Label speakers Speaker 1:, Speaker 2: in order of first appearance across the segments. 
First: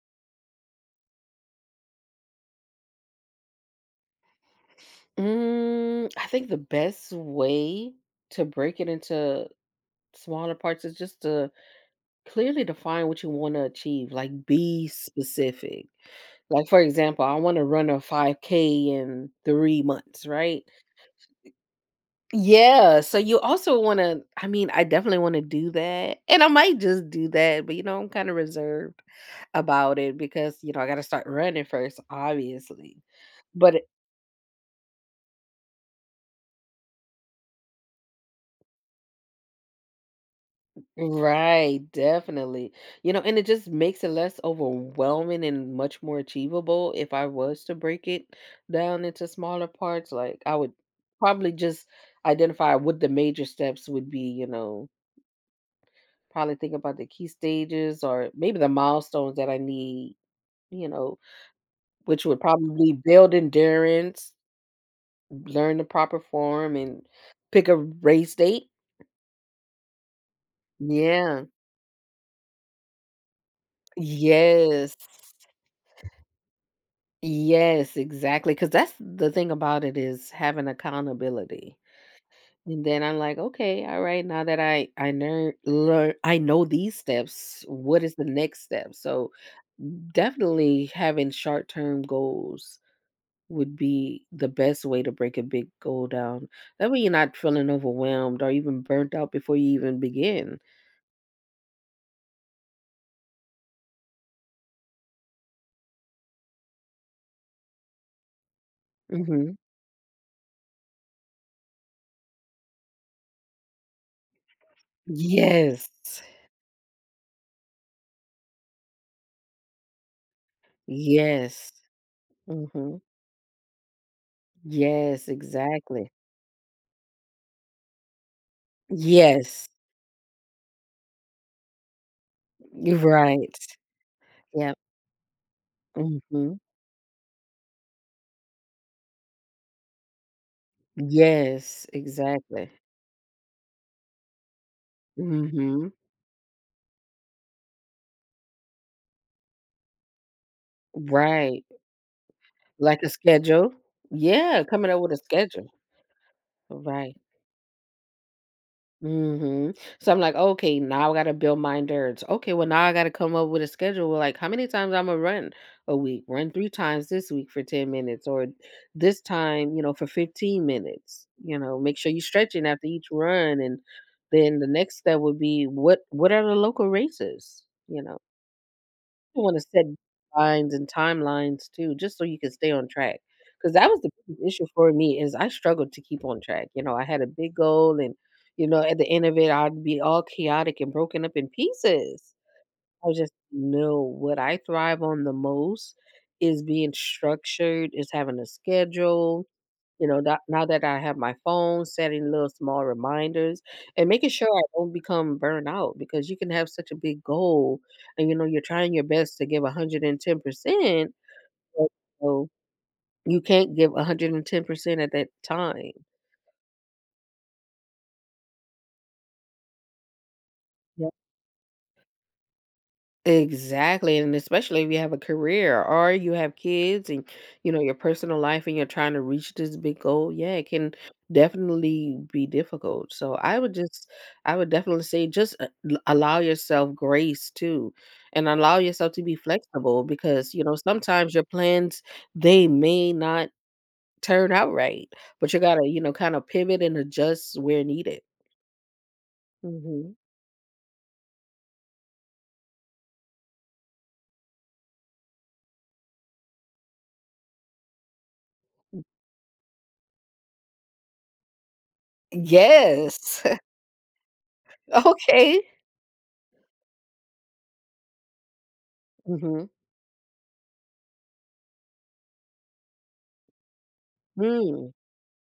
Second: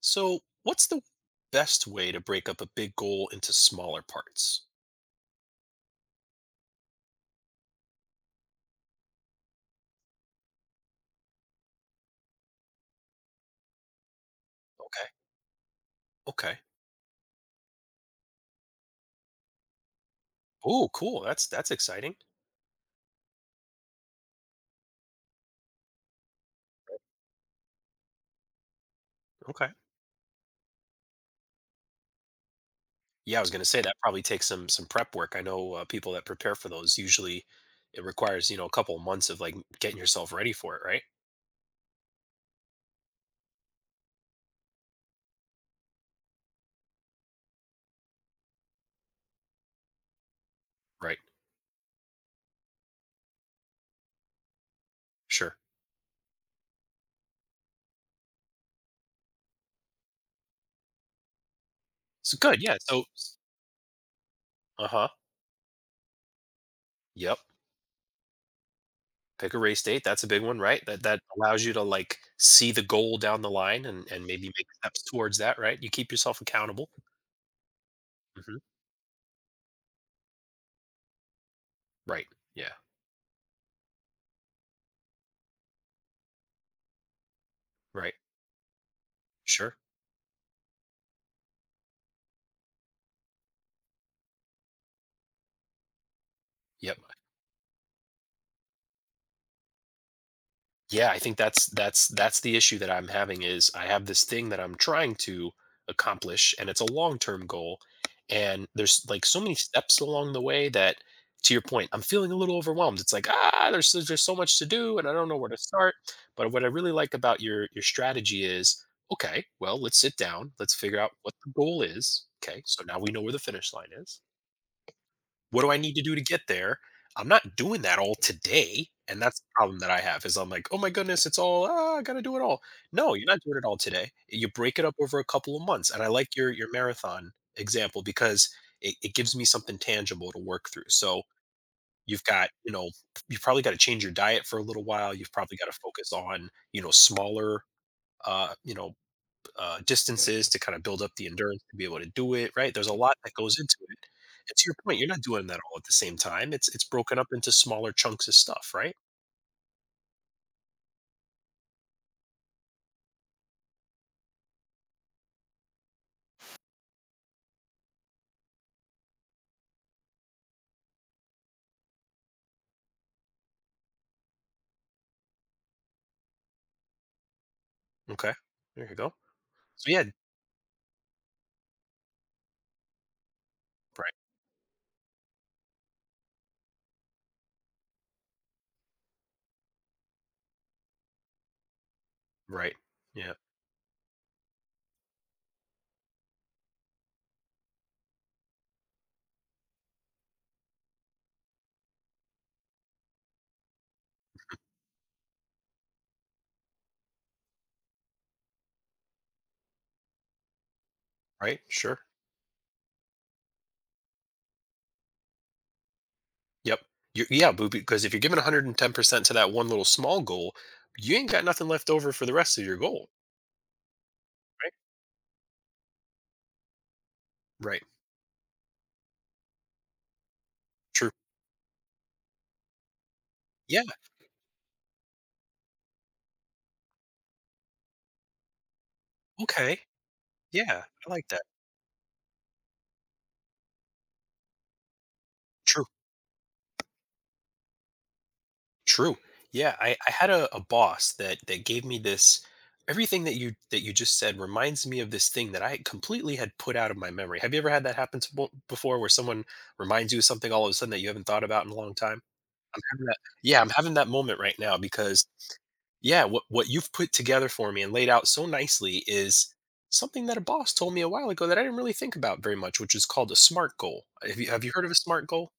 Speaker 1: So, what's the best way to break up a big goal into smaller parts?
Speaker 2: I think the best way to break it into smaller parts is just to clearly define what you want to achieve. Like, be
Speaker 1: Okay.
Speaker 2: specific.
Speaker 1: Okay.
Speaker 2: Like, for example, I want to run a 5K in 3 months, right?
Speaker 1: Oh, cool. That's exciting.
Speaker 2: Yeah. So, you also want to, I mean, I definitely want to do that. And I might just do that, but I'm kind of reserved
Speaker 1: Okay.
Speaker 2: about it because, I got to start running first, obviously.
Speaker 1: Yeah, I was going to say
Speaker 2: But
Speaker 1: that probably takes some prep work. I know people that prepare for those usually it requires, you know, a couple months of like getting yourself ready for it, right?
Speaker 2: right, definitely. And it just makes it less overwhelming and much more achievable. If I was to break it down into smaller parts, like I would
Speaker 1: Right.
Speaker 2: probably just identify what the major steps would be,
Speaker 1: Sure.
Speaker 2: probably think about the key stages or maybe the milestones that I need, you know, which
Speaker 1: So
Speaker 2: would
Speaker 1: good. Yeah.
Speaker 2: probably
Speaker 1: So
Speaker 2: build endurance,
Speaker 1: uh-huh.
Speaker 2: learn the proper form, and
Speaker 1: Yep.
Speaker 2: pick a race date.
Speaker 1: Pick a race date. That's a big one, right? That
Speaker 2: Yeah.
Speaker 1: allows you to like see the goal down the line and maybe make
Speaker 2: Yes.
Speaker 1: steps towards that, right? You keep yourself accountable.
Speaker 2: Yes, exactly.
Speaker 1: Hmm.
Speaker 2: Because that's the thing about it is having accountability,
Speaker 1: Right. Yeah.
Speaker 2: and then I'm like, "Okay, all right, now that I learn learn I know these steps, what
Speaker 1: Right.
Speaker 2: is the next step?" So,
Speaker 1: Sure.
Speaker 2: definitely having short-term goals would be the best way to break a big goal down. That
Speaker 1: Yep.
Speaker 2: way you're not feeling overwhelmed or even burnt out before you even begin.
Speaker 1: Yeah, I think that's the issue that I'm having is I have this thing that I'm trying to accomplish, and it's a long-term goal, and there's like so many
Speaker 2: Mhm.
Speaker 1: steps along the way that, to your point, I'm feeling a little overwhelmed. It's like, ah, there's so much to do and I don't know where to start.
Speaker 2: Yes.
Speaker 1: But what I really like about your strategy is, okay, well, let's sit down, let's figure out what the
Speaker 2: Yes.
Speaker 1: goal is. Okay, so now
Speaker 2: Mhm.
Speaker 1: we know where the finish line is.
Speaker 2: Yes,
Speaker 1: What do I need to
Speaker 2: exactly.
Speaker 1: do to get there? I'm not doing that all today, and that's the
Speaker 2: Yes.
Speaker 1: problem that I have is I'm like, "Oh my goodness, it's all ah, I gotta do it all." No, you're not
Speaker 2: Right.
Speaker 1: doing it all today. You
Speaker 2: Yeah.
Speaker 1: break it up over a couple of months, and I like your
Speaker 2: Mhm.
Speaker 1: your marathon example because it gives me something tangible to work through. So
Speaker 2: Yes,
Speaker 1: you've got,
Speaker 2: exactly.
Speaker 1: you know, you've probably got to change your diet for a little while. You've probably got to
Speaker 2: Mhm.
Speaker 1: focus on, you know, smaller, you know, distances to kind of build up the endurance
Speaker 2: Right.
Speaker 1: to be able to do it, right? There's a
Speaker 2: Like a
Speaker 1: lot that goes
Speaker 2: schedule.
Speaker 1: into it. And
Speaker 2: Yeah,
Speaker 1: to your
Speaker 2: coming
Speaker 1: point,
Speaker 2: up
Speaker 1: you're
Speaker 2: with a
Speaker 1: not doing that
Speaker 2: schedule.
Speaker 1: all at the same time. It's
Speaker 2: Right.
Speaker 1: broken up into smaller chunks of stuff, right?
Speaker 2: Mhm. So I'm like, "Okay, now I gotta build my endurance. Okay, well, now I gotta come up with a schedule. Well, like, how many times Imma run a week? Run 3 times this week for 10 minutes or this time, for 15 minutes." Make sure you're stretching after each run, and then the next step would be what are the local races? You know?
Speaker 1: Okay, there you go.
Speaker 2: You wanna set
Speaker 1: So yeah,
Speaker 2: lines and timelines too, just so you can stay on track. Because that was the
Speaker 1: right,
Speaker 2: biggest issue for me is I struggled to keep on track. I had a big goal, and, at the end of it, I'd be all chaotic and broken up in pieces.
Speaker 1: right,
Speaker 2: I
Speaker 1: yeah,
Speaker 2: just know what I thrive on the most is being structured, is having a schedule that now that I have my phone, setting little small reminders and making sure I don't become burned out because you can have such a big goal and, you're trying your best to give 110%,
Speaker 1: right,
Speaker 2: but,
Speaker 1: sure,
Speaker 2: know, you can't give 110% at that time.
Speaker 1: yep, you yeah, boo. Because if you're giving 110% to that one little small goal, you ain't got nothing left over for the rest of your goal,
Speaker 2: Exactly, and
Speaker 1: right?
Speaker 2: especially if you have a career or you have kids and,
Speaker 1: Right,
Speaker 2: your personal life and you're trying to reach this big goal, yeah, it can
Speaker 1: true.
Speaker 2: definitely be difficult. So
Speaker 1: Yeah,
Speaker 2: I would definitely say, just allow yourself grace too, and allow yourself to be
Speaker 1: okay,
Speaker 2: flexible because,
Speaker 1: yeah, I like
Speaker 2: sometimes your
Speaker 1: that.
Speaker 2: plans they may not turn out right, but you got
Speaker 1: True.
Speaker 2: to, kind of pivot and adjust where needed.
Speaker 1: True. Yeah, I
Speaker 2: Mhm.
Speaker 1: had a boss that gave me this, everything that you just said reminds me of this thing that I completely had put out of my memory. Have you ever had that happen to before where someone reminds you of something all of a sudden that you haven't thought about in a long time? I'm having that
Speaker 2: Yes.
Speaker 1: Yeah, I'm having that moment right now because,
Speaker 2: Okay.
Speaker 1: yeah, what you've put together for me and laid out so nicely is
Speaker 2: Mhm.
Speaker 1: something that a boss told me a while ago that I didn't really think about very much, which is called a SMART goal. Have you heard of a SMART goal?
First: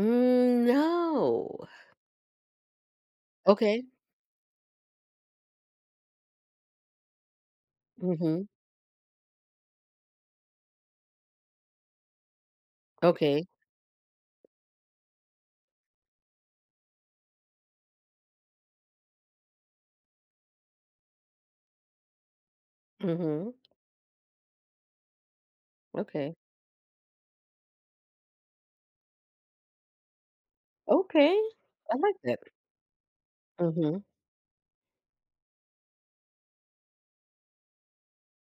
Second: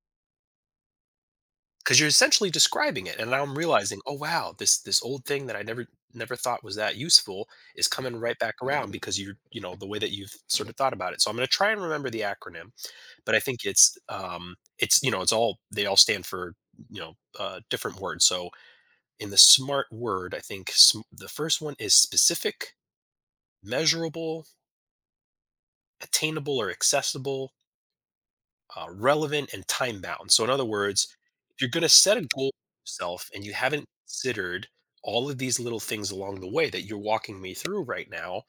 Speaker 2: Mm, no.
Speaker 1: Because you're essentially describing it, and now I'm
Speaker 2: Okay.
Speaker 1: realizing, oh wow, this old thing that I never thought was that useful is coming right
Speaker 2: Mhm.
Speaker 1: back around because, you're you know, the way that you've sort of thought about it. So I'm going to try and remember the acronym, but I
Speaker 2: Okay.
Speaker 1: think it's, it's, you know, it's all, they all stand for, you know, different words. So in the smart word, I think the first one is specific,
Speaker 2: Mhm.
Speaker 1: measurable,
Speaker 2: Okay.
Speaker 1: attainable or accessible, relevant, and time bound. So, in other words,
Speaker 2: Okay.
Speaker 1: if you're going to
Speaker 2: I
Speaker 1: set
Speaker 2: like
Speaker 1: a
Speaker 2: that.
Speaker 1: goal for yourself and you haven't
Speaker 2: Mhm.
Speaker 1: considered all of these little things along the way that you're walking me through right now,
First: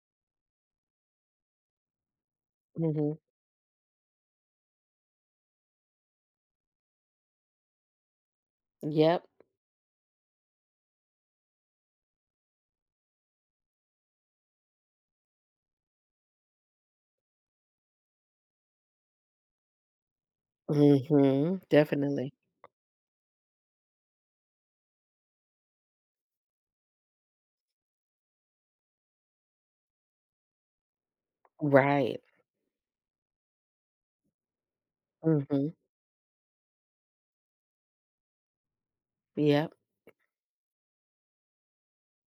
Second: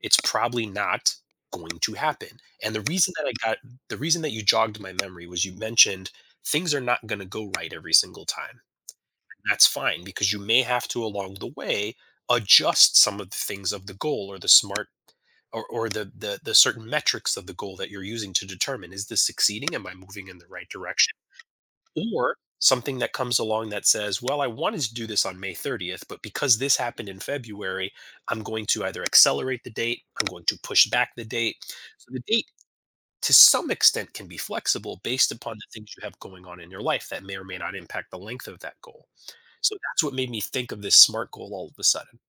Speaker 1: it's probably not going to happen. And
Speaker 2: Mhm.
Speaker 1: the reason that you jogged my memory was, you mentioned things are not going to go right every single time.
Speaker 2: Yep.
Speaker 1: That's fine, because you may have to along the way adjust some of the things of the goal, or the smart, or the certain metrics of the goal that you're using to determine, is this succeeding? Am I moving in the right direction?
Speaker 2: Mhm. Definitely.
Speaker 1: Or something that comes along that says, well, I wanted to do this on May 30th, but because this happened in February, I'm going to either accelerate the date, I'm going to push back the date. So
Speaker 2: Right.
Speaker 1: the date to some extent can be flexible based upon the
Speaker 2: Mhm.
Speaker 1: things you have going on in your life that may or may not impact the length of that goal.
Speaker 2: Yep.
Speaker 1: So that's what made me think of this SMART goal all of a sudden.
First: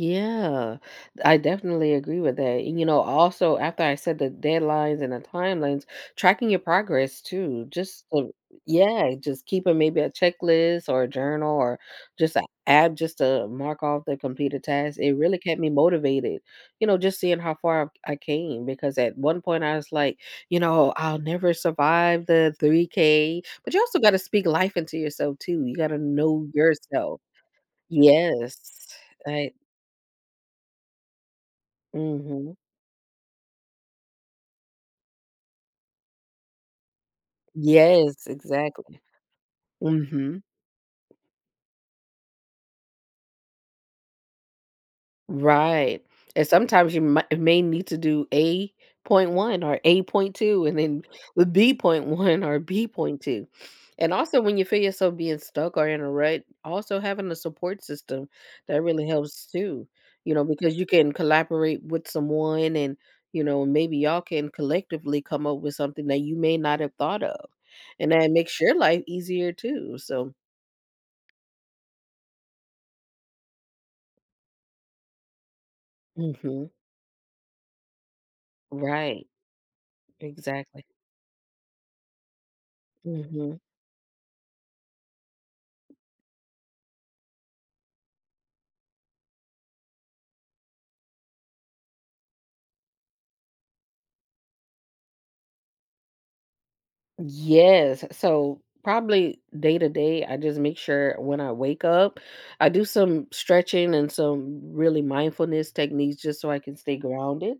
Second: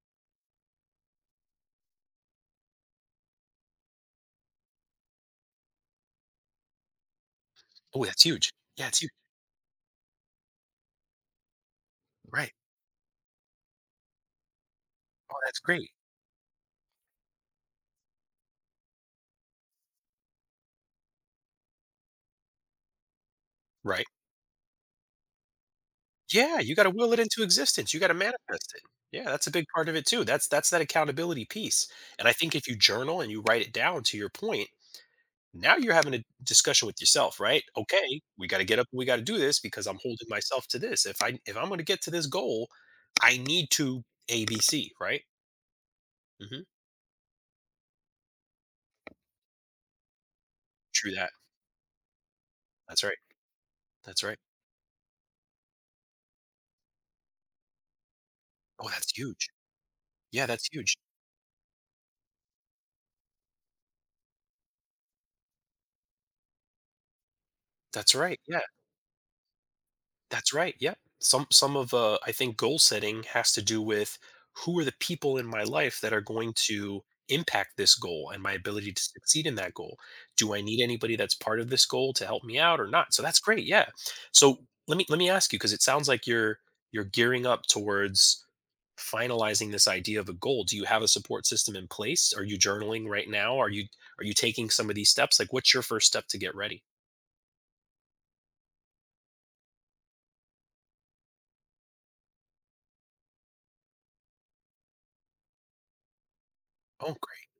Speaker 2: Yeah, I definitely agree with that. And, also after I said the deadlines and the timelines, tracking your progress too.
Speaker 1: Oh,
Speaker 2: Just
Speaker 1: that's
Speaker 2: to,
Speaker 1: huge. Yeah, it's huge.
Speaker 2: yeah, just keeping maybe a checklist or a journal or just an
Speaker 1: Right.
Speaker 2: app just to mark off the completed tasks. It
Speaker 1: Oh,
Speaker 2: really
Speaker 1: that's
Speaker 2: kept me
Speaker 1: great.
Speaker 2: motivated. Just seeing how far I came because at one point I was like, I'll never survive the 3K. But you also
Speaker 1: Right.
Speaker 2: got to speak life into yourself too. You got to know
Speaker 1: Yeah, you got to will it
Speaker 2: yourself.
Speaker 1: into existence. You got to
Speaker 2: Yes.
Speaker 1: manifest it. Yeah, that's a
Speaker 2: I.
Speaker 1: big part of it too. That's that accountability piece. And I think
Speaker 2: Mhm.
Speaker 1: if you journal and you write it down, to your point, now you're having a discussion with yourself, right? Okay,
Speaker 2: Yes,
Speaker 1: we got to get up.
Speaker 2: exactly.
Speaker 1: We got to do this because I'm holding
Speaker 2: Mhm.
Speaker 1: myself to this. If I'm going to get to this goal, I need to ABC, right?
Speaker 2: Right. And
Speaker 1: Hmm.
Speaker 2: sometimes you might may need to do A point one or A point two and then
Speaker 1: True that.
Speaker 2: with B point one or B
Speaker 1: That's right.
Speaker 2: point two. And
Speaker 1: That's right.
Speaker 2: also when you feel yourself being stuck or in a rut, also having a support system that
Speaker 1: Oh,
Speaker 2: really
Speaker 1: that's
Speaker 2: helps
Speaker 1: huge.
Speaker 2: too. You know,
Speaker 1: Yeah, that's
Speaker 2: because you
Speaker 1: huge.
Speaker 2: can collaborate with someone, and maybe y'all can collectively come up with something that you may not have thought of. And
Speaker 1: That's
Speaker 2: that
Speaker 1: right.
Speaker 2: makes
Speaker 1: Yeah.
Speaker 2: your life easier too. So
Speaker 1: That's right. Yep. Some of, I think goal setting has to do with who are the people in my life that are going
Speaker 2: mhm.
Speaker 1: to impact this goal and my ability to
Speaker 2: Right.
Speaker 1: succeed in that goal. Do I need
Speaker 2: Exactly.
Speaker 1: anybody that's part of this goal to help me out or not? So that's
Speaker 2: Hmm.
Speaker 1: great. Yeah. So let me ask you, because it sounds like you're gearing up towards finalizing this idea of a goal. Do you have a support system in place? Are you journaling right now? Are you taking some of these steps? Like, what's your first step to get ready?
Speaker 2: Yes. So probably day to day, I just make sure when I wake up, I do some stretching and some really mindfulness techniques just so I can stay
Speaker 1: Oh, great.
Speaker 2: grounded.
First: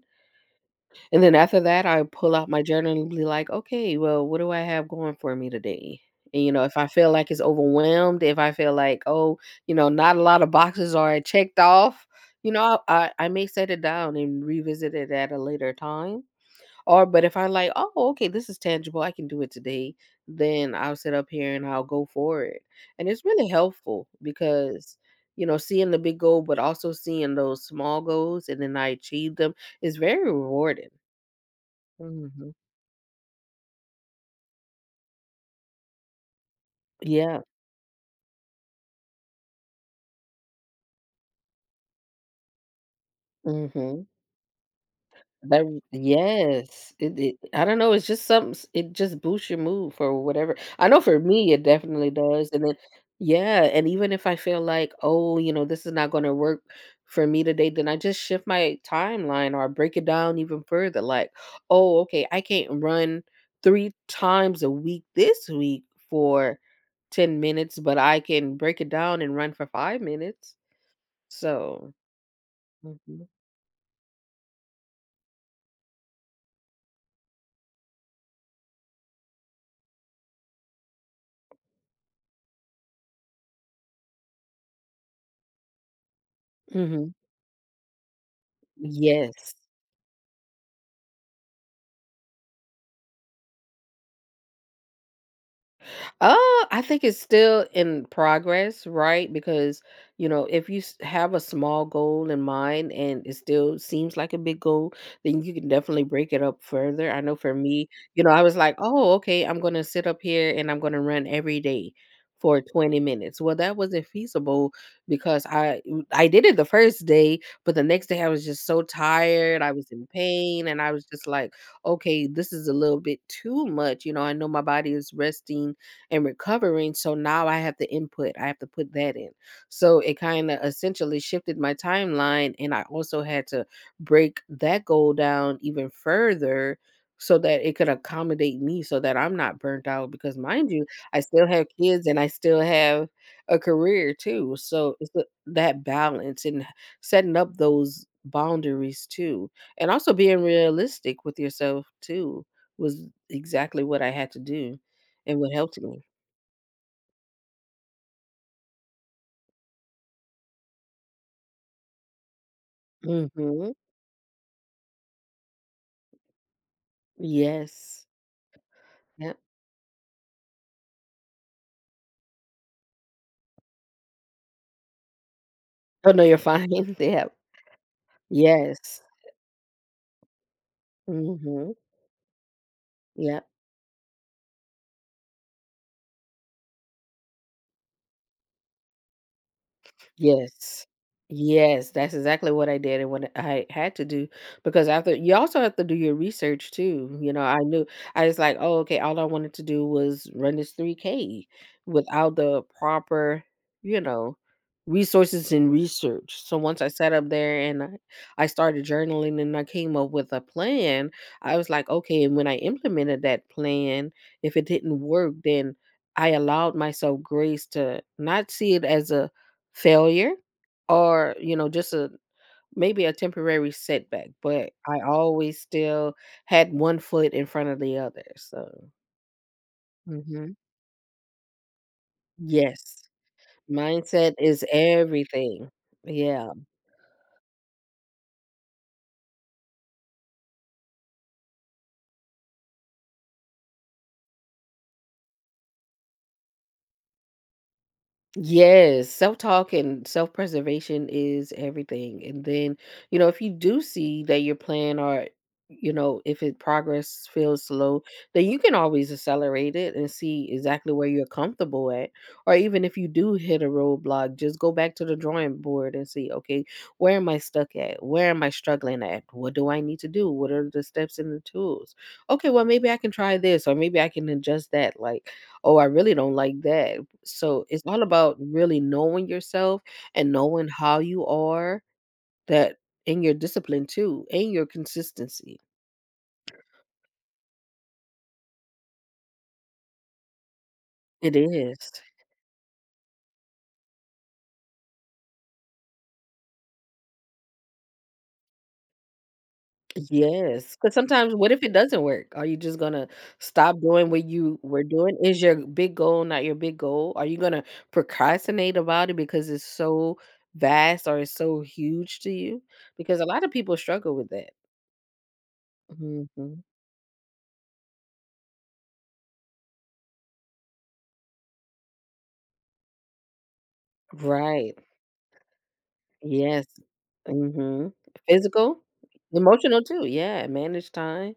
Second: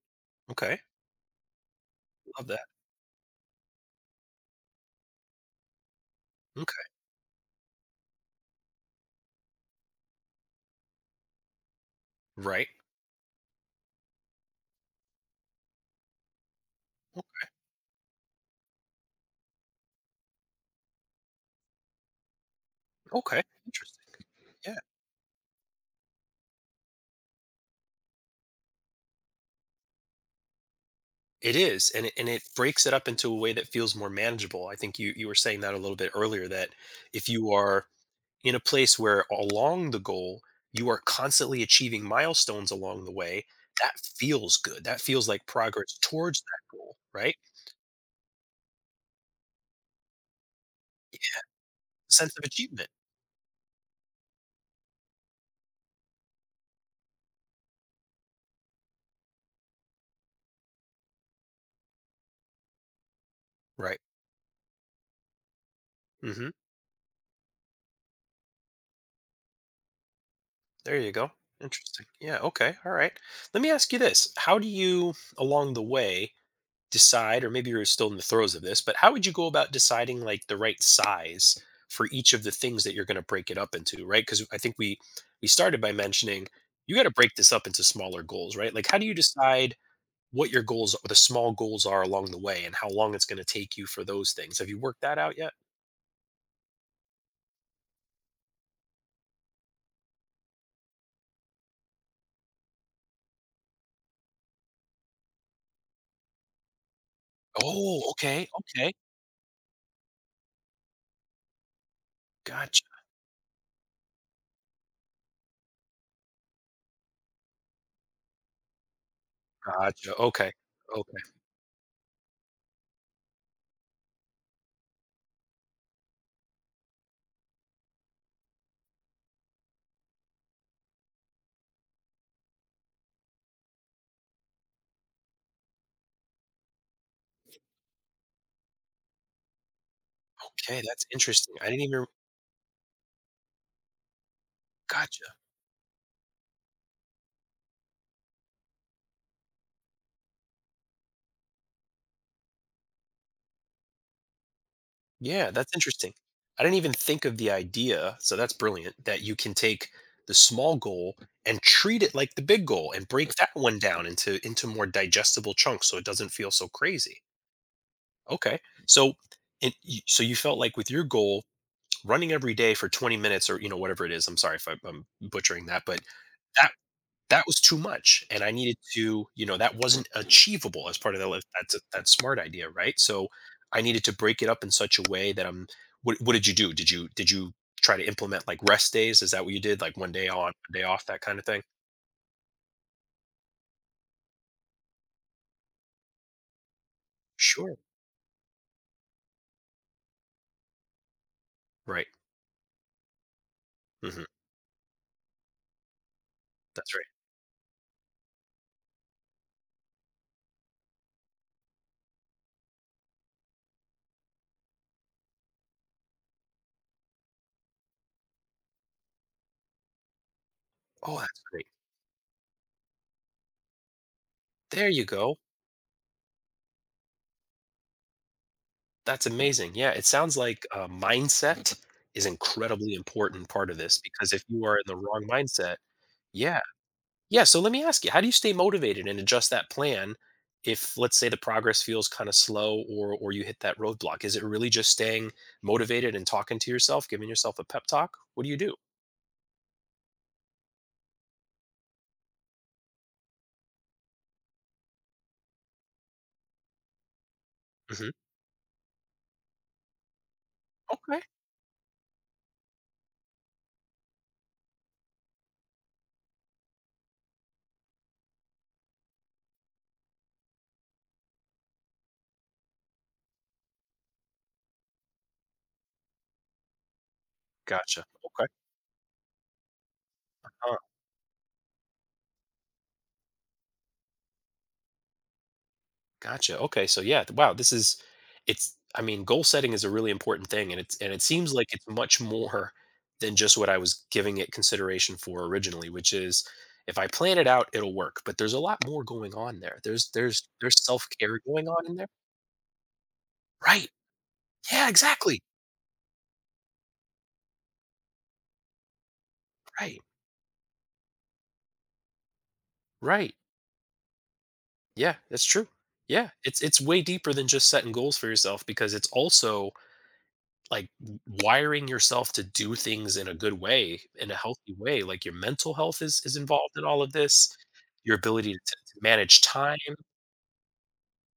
Speaker 1: Okay.
Speaker 2: And then after that, I pull
Speaker 1: Love
Speaker 2: out
Speaker 1: that.
Speaker 2: my journal and be like, okay, well, what do I have going for me today? And if
Speaker 1: Okay.
Speaker 2: I feel like it's overwhelmed, if I feel like, oh, not a lot of boxes are checked off,
Speaker 1: Right.
Speaker 2: I may set it down and revisit it at a later time. Or but if I like, "Oh, okay, this is tangible, I can do it today," then I'll sit up here and I'll go for it. And it's
Speaker 1: Okay,
Speaker 2: really
Speaker 1: interesting.
Speaker 2: helpful
Speaker 1: Yeah,
Speaker 2: because, seeing the big goal, but also seeing those small goals and then I achieve them is very rewarding.
Speaker 1: it is, and it
Speaker 2: Mhm.
Speaker 1: breaks it up into a way that feels more manageable. I think you were saying that a little bit earlier, that if
Speaker 2: Yeah.
Speaker 1: you are in a place where along the goal you are constantly achieving milestones along the way, that
Speaker 2: Mhm.
Speaker 1: feels good. That feels like
Speaker 2: That w
Speaker 1: progress towards that
Speaker 2: Yes,
Speaker 1: goal,
Speaker 2: it
Speaker 1: right?
Speaker 2: it I don't know, it's just something s it just boosts your mood for whatever. I know for me, it definitely
Speaker 1: Sense of
Speaker 2: does, and then
Speaker 1: achievement,
Speaker 2: yeah, and even if I feel like, "Oh, this is not gonna work for me today," then I just shift my timeline or I break it down even further, like, "Oh, okay, I can't run 3
Speaker 1: right?
Speaker 2: times a week this week
Speaker 1: Mm-hmm.
Speaker 2: for 10 minutes, but I can break it down and run for 5 minutes."
Speaker 1: There you go.
Speaker 2: So
Speaker 1: Interesting. Yeah. Okay. All right.
Speaker 2: mhm.
Speaker 1: Let me ask you this: how do you, along the way, decide, or maybe you're still in the throes of this, but how would you go about deciding, like, the right size for each of the things that you're going to break it up into, right? Because I think we started by mentioning you got to
Speaker 2: Mhm.
Speaker 1: break this up into smaller goals, right? Like, how do you
Speaker 2: Yes.
Speaker 1: decide what your goals, what the small goals are along the way, and how long it's going to take you for those things? Have you worked that out yet?
Speaker 2: Uh, I think it's still in progress, right? Because, if you have a small goal in mind and it still seems like a big goal, then you can definitely break it up further. I know for me,
Speaker 1: Oh,
Speaker 2: I
Speaker 1: okay.
Speaker 2: was like,
Speaker 1: Okay.
Speaker 2: oh, okay, I'm going to sit up here and I'm going to run every day for
Speaker 1: Gotcha.
Speaker 2: 20 minutes. Well, that wasn't feasible because I did it the first day, but the next day I was just so tired. I was in
Speaker 1: Gotcha. Okay.
Speaker 2: pain and I was
Speaker 1: Okay.
Speaker 2: just like, okay, this is a little bit too much. I know my body is resting and recovering. So now I have the input, I have to put that in. So it kind of essentially shifted my timeline. And I also had to break that goal down even further so that it could accommodate me so that I'm not burnt out. Because, mind
Speaker 1: Okay,
Speaker 2: you,
Speaker 1: that's
Speaker 2: I still
Speaker 1: interesting. I
Speaker 2: have
Speaker 1: didn't even.
Speaker 2: kids and I still have a career too. So it's the,
Speaker 1: Gotcha.
Speaker 2: that balance and setting up those boundaries too, and also being realistic with yourself too, was exactly what I had to do and
Speaker 1: Yeah,
Speaker 2: what
Speaker 1: that's
Speaker 2: helped me.
Speaker 1: interesting. I didn't even think of the idea, so that's brilliant that you can take the small goal and treat it like the big goal and break that
Speaker 2: Mhm.
Speaker 1: one down into more digestible chunks so it doesn't feel so crazy.
Speaker 2: Yes.
Speaker 1: Okay. So
Speaker 2: Yep.
Speaker 1: so you felt like with your goal running every day for 20 minutes, or, you know, whatever it is, I'm sorry if I'm butchering that, but
Speaker 2: Oh, no, you're fine.
Speaker 1: that
Speaker 2: Yep.
Speaker 1: that was too much, and I needed
Speaker 2: Yes.
Speaker 1: to, you know, that wasn't achievable as part of that li,
Speaker 2: Mhm.
Speaker 1: that's a that SMART idea, right? So,
Speaker 2: Yep.
Speaker 1: I needed to break it up in such a way that I'm, what did you do? Did you try to implement, like, rest days? Is that what you did? Like, one day on, one day
Speaker 2: Yes,
Speaker 1: off, that kinda thing?
Speaker 2: Yes, that's exactly what I did and what I had to do because after you also have to do your research too. I
Speaker 1: Sure.
Speaker 2: knew I was like, oh, okay, all I wanted to do was run this 3K
Speaker 1: Right.
Speaker 2: without the proper, you
Speaker 1: Mhm.
Speaker 2: know, resources and research. So once I
Speaker 1: That's right.
Speaker 2: sat up there and I started journaling and I came up with a plan, I was like, okay, and when I implemented that plan, if it didn't work, then I allowed myself grace to not see it as a failure,
Speaker 1: Oh,
Speaker 2: or,
Speaker 1: that's great.
Speaker 2: just a maybe a temporary setback, but
Speaker 1: There
Speaker 2: I
Speaker 1: you go.
Speaker 2: always still had one foot in front of the other. So
Speaker 1: That's amazing. Yeah, it sounds
Speaker 2: mhm.
Speaker 1: like, mindset is incredibly
Speaker 2: Yes.
Speaker 1: important part of this, because
Speaker 2: Mindset
Speaker 1: if you
Speaker 2: is
Speaker 1: are in the wrong
Speaker 2: everything.
Speaker 1: mindset,
Speaker 2: Yeah.
Speaker 1: yeah. Yeah, so let me ask you, how do you stay motivated and adjust that plan if, let's say, the progress feels kind of slow, or you hit that roadblock? Is it really just staying motivated and talking to yourself, giving yourself a pep talk? What do you do?
Speaker 2: Yes, self-talk and self-preservation is everything. And then, if you do see that your plan, or if it progress feels slow,
Speaker 1: Mhm.
Speaker 2: then you can always accelerate it and see exactly where
Speaker 1: Okay.
Speaker 2: you're comfortable at. Or even if you do hit a roadblock, just go back to the drawing board and see, okay, where am I stuck at? Where am I struggling at? What do I need to do? What are the steps and the tools? Okay, well, maybe I can try this, or maybe I can adjust that. Like, oh, I really don't like that. So it's
Speaker 1: Gotcha.
Speaker 2: all about
Speaker 1: Okay.
Speaker 2: really knowing yourself and knowing how you are, that in your discipline too and your consistency.
Speaker 1: Gotcha. Okay. So yeah, wow, this is, it's, I mean, goal setting is a really important thing, and it's, and it
Speaker 2: It
Speaker 1: seems like it's
Speaker 2: is.
Speaker 1: much more than just what I was giving it consideration for originally, which is, if I plan it out, it'll work. But there's a lot more going on there. There's there's
Speaker 2: Yes.
Speaker 1: there's
Speaker 2: Because sometimes
Speaker 1: self-care
Speaker 2: what if
Speaker 1: going
Speaker 2: it
Speaker 1: on in
Speaker 2: doesn't
Speaker 1: there.
Speaker 2: work? Are you just gonna stop
Speaker 1: Right.
Speaker 2: doing what you were
Speaker 1: Yeah,
Speaker 2: doing?
Speaker 1: exactly.
Speaker 2: Is your big goal not your big goal? Are you gonna procrastinate about it because it's
Speaker 1: Right.
Speaker 2: so vast or it's so huge to you? Because a
Speaker 1: Right.
Speaker 2: lot of people struggle with that.
Speaker 1: Yeah, that's true. Yeah,
Speaker 2: Hmm.
Speaker 1: it's way deeper than just setting goals for yourself, because it's also like wiring yourself to do things in a good way, in a healthy
Speaker 2: Right.
Speaker 1: way. Like, your mental health is
Speaker 2: Yes.
Speaker 1: involved in all of this.
Speaker 2: Mhm.
Speaker 1: Your ability to,
Speaker 2: Physical,
Speaker 1: to manage time.
Speaker 2: emotional too. Yeah, manage time.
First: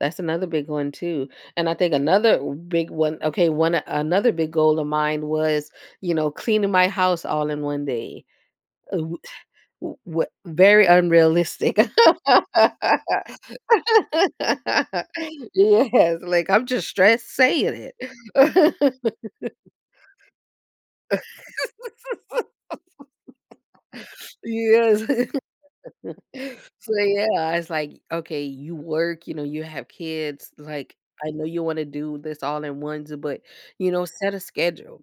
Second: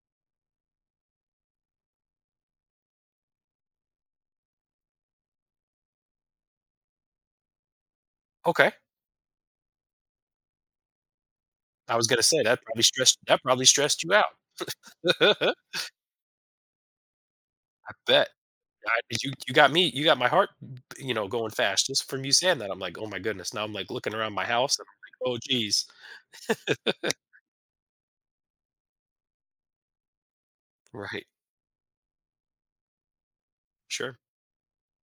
Speaker 2: That's another big one too. And I think another big one, okay, one another big goal of mine was, cleaning my house all in one day.
Speaker 1: Okay,
Speaker 2: Uh, w- Very unrealistic.
Speaker 1: I was gonna say that probably stressed you out.
Speaker 2: Yes, like I'm just stressed
Speaker 1: I
Speaker 2: saying
Speaker 1: bet.
Speaker 2: it.
Speaker 1: You got me. You got my heart, you know, going fast just from you saying that. I'm like, oh my goodness. Now I'm like looking around my house. And
Speaker 2: Yes.
Speaker 1: I'm like, oh geez.
Speaker 2: So yeah, I was like, okay, you work, you have kids. Like,
Speaker 1: Right.
Speaker 2: I know you want to do this all in ones, but
Speaker 1: Sure.
Speaker 2: set a schedule.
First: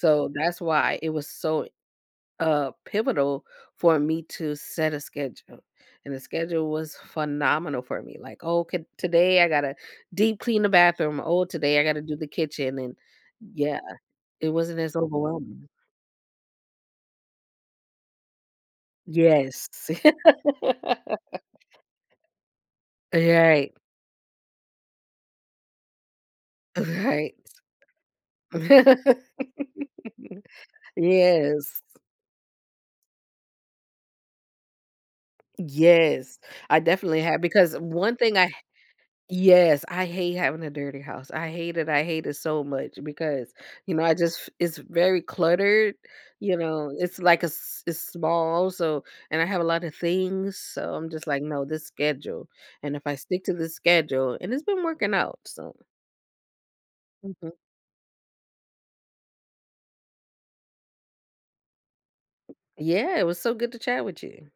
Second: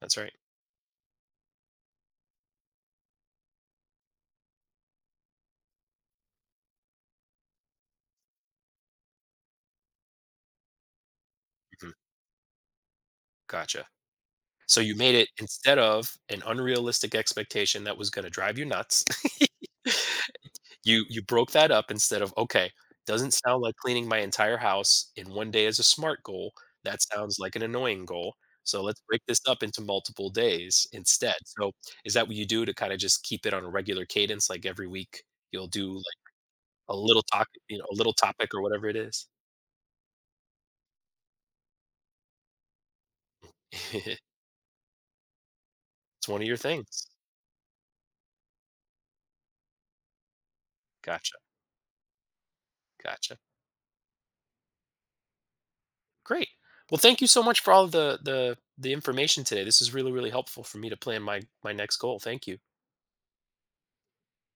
Speaker 1: That's right.
Speaker 2: that's why it was so pivotal for me to set a schedule. And the schedule was phenomenal for me. Like, oh, today I gotta deep clean the bathroom. Oh, today I
Speaker 1: Mhm.
Speaker 2: gotta do the kitchen. And yeah,
Speaker 1: Gotcha.
Speaker 2: it
Speaker 1: So
Speaker 2: wasn't
Speaker 1: you
Speaker 2: as
Speaker 1: made it,
Speaker 2: overwhelming.
Speaker 1: instead of an unrealistic expectation that was gonna drive you nuts,
Speaker 2: Yes.
Speaker 1: you broke that up instead of, "Okay, doesn't sound
Speaker 2: Right.
Speaker 1: like cleaning my entire house in one day is a smart goal, that
Speaker 2: Right.
Speaker 1: sounds like an annoying goal, so let's break this up into multiple days instead." So,
Speaker 2: Yes.
Speaker 1: is that what you do to kinda just keep it on a regular cadence, like every week you'll do, like,
Speaker 2: Yes. I
Speaker 1: a
Speaker 2: definitely
Speaker 1: little
Speaker 2: have
Speaker 1: talk,
Speaker 2: because
Speaker 1: you know, a little
Speaker 2: one thing I
Speaker 1: topic or whatever it is?
Speaker 2: yes, I hate having a dirty house. I hate it. I hate it so much because, I just it's very cluttered,
Speaker 1: It's one of your
Speaker 2: you know.
Speaker 1: things.
Speaker 2: It's like it's small, so, and I have a lot of things, so I'm just
Speaker 1: Gotcha,
Speaker 2: like, no, this schedule. And if I
Speaker 1: gotcha.
Speaker 2: stick to this schedule, and it's been working out. So
Speaker 1: Great. Well, thank you so
Speaker 2: mhm.
Speaker 1: much for all the information today. This is really really helpful for me to plan my next goal. Thank you.
Speaker 2: Yeah, it was so good to chat with you.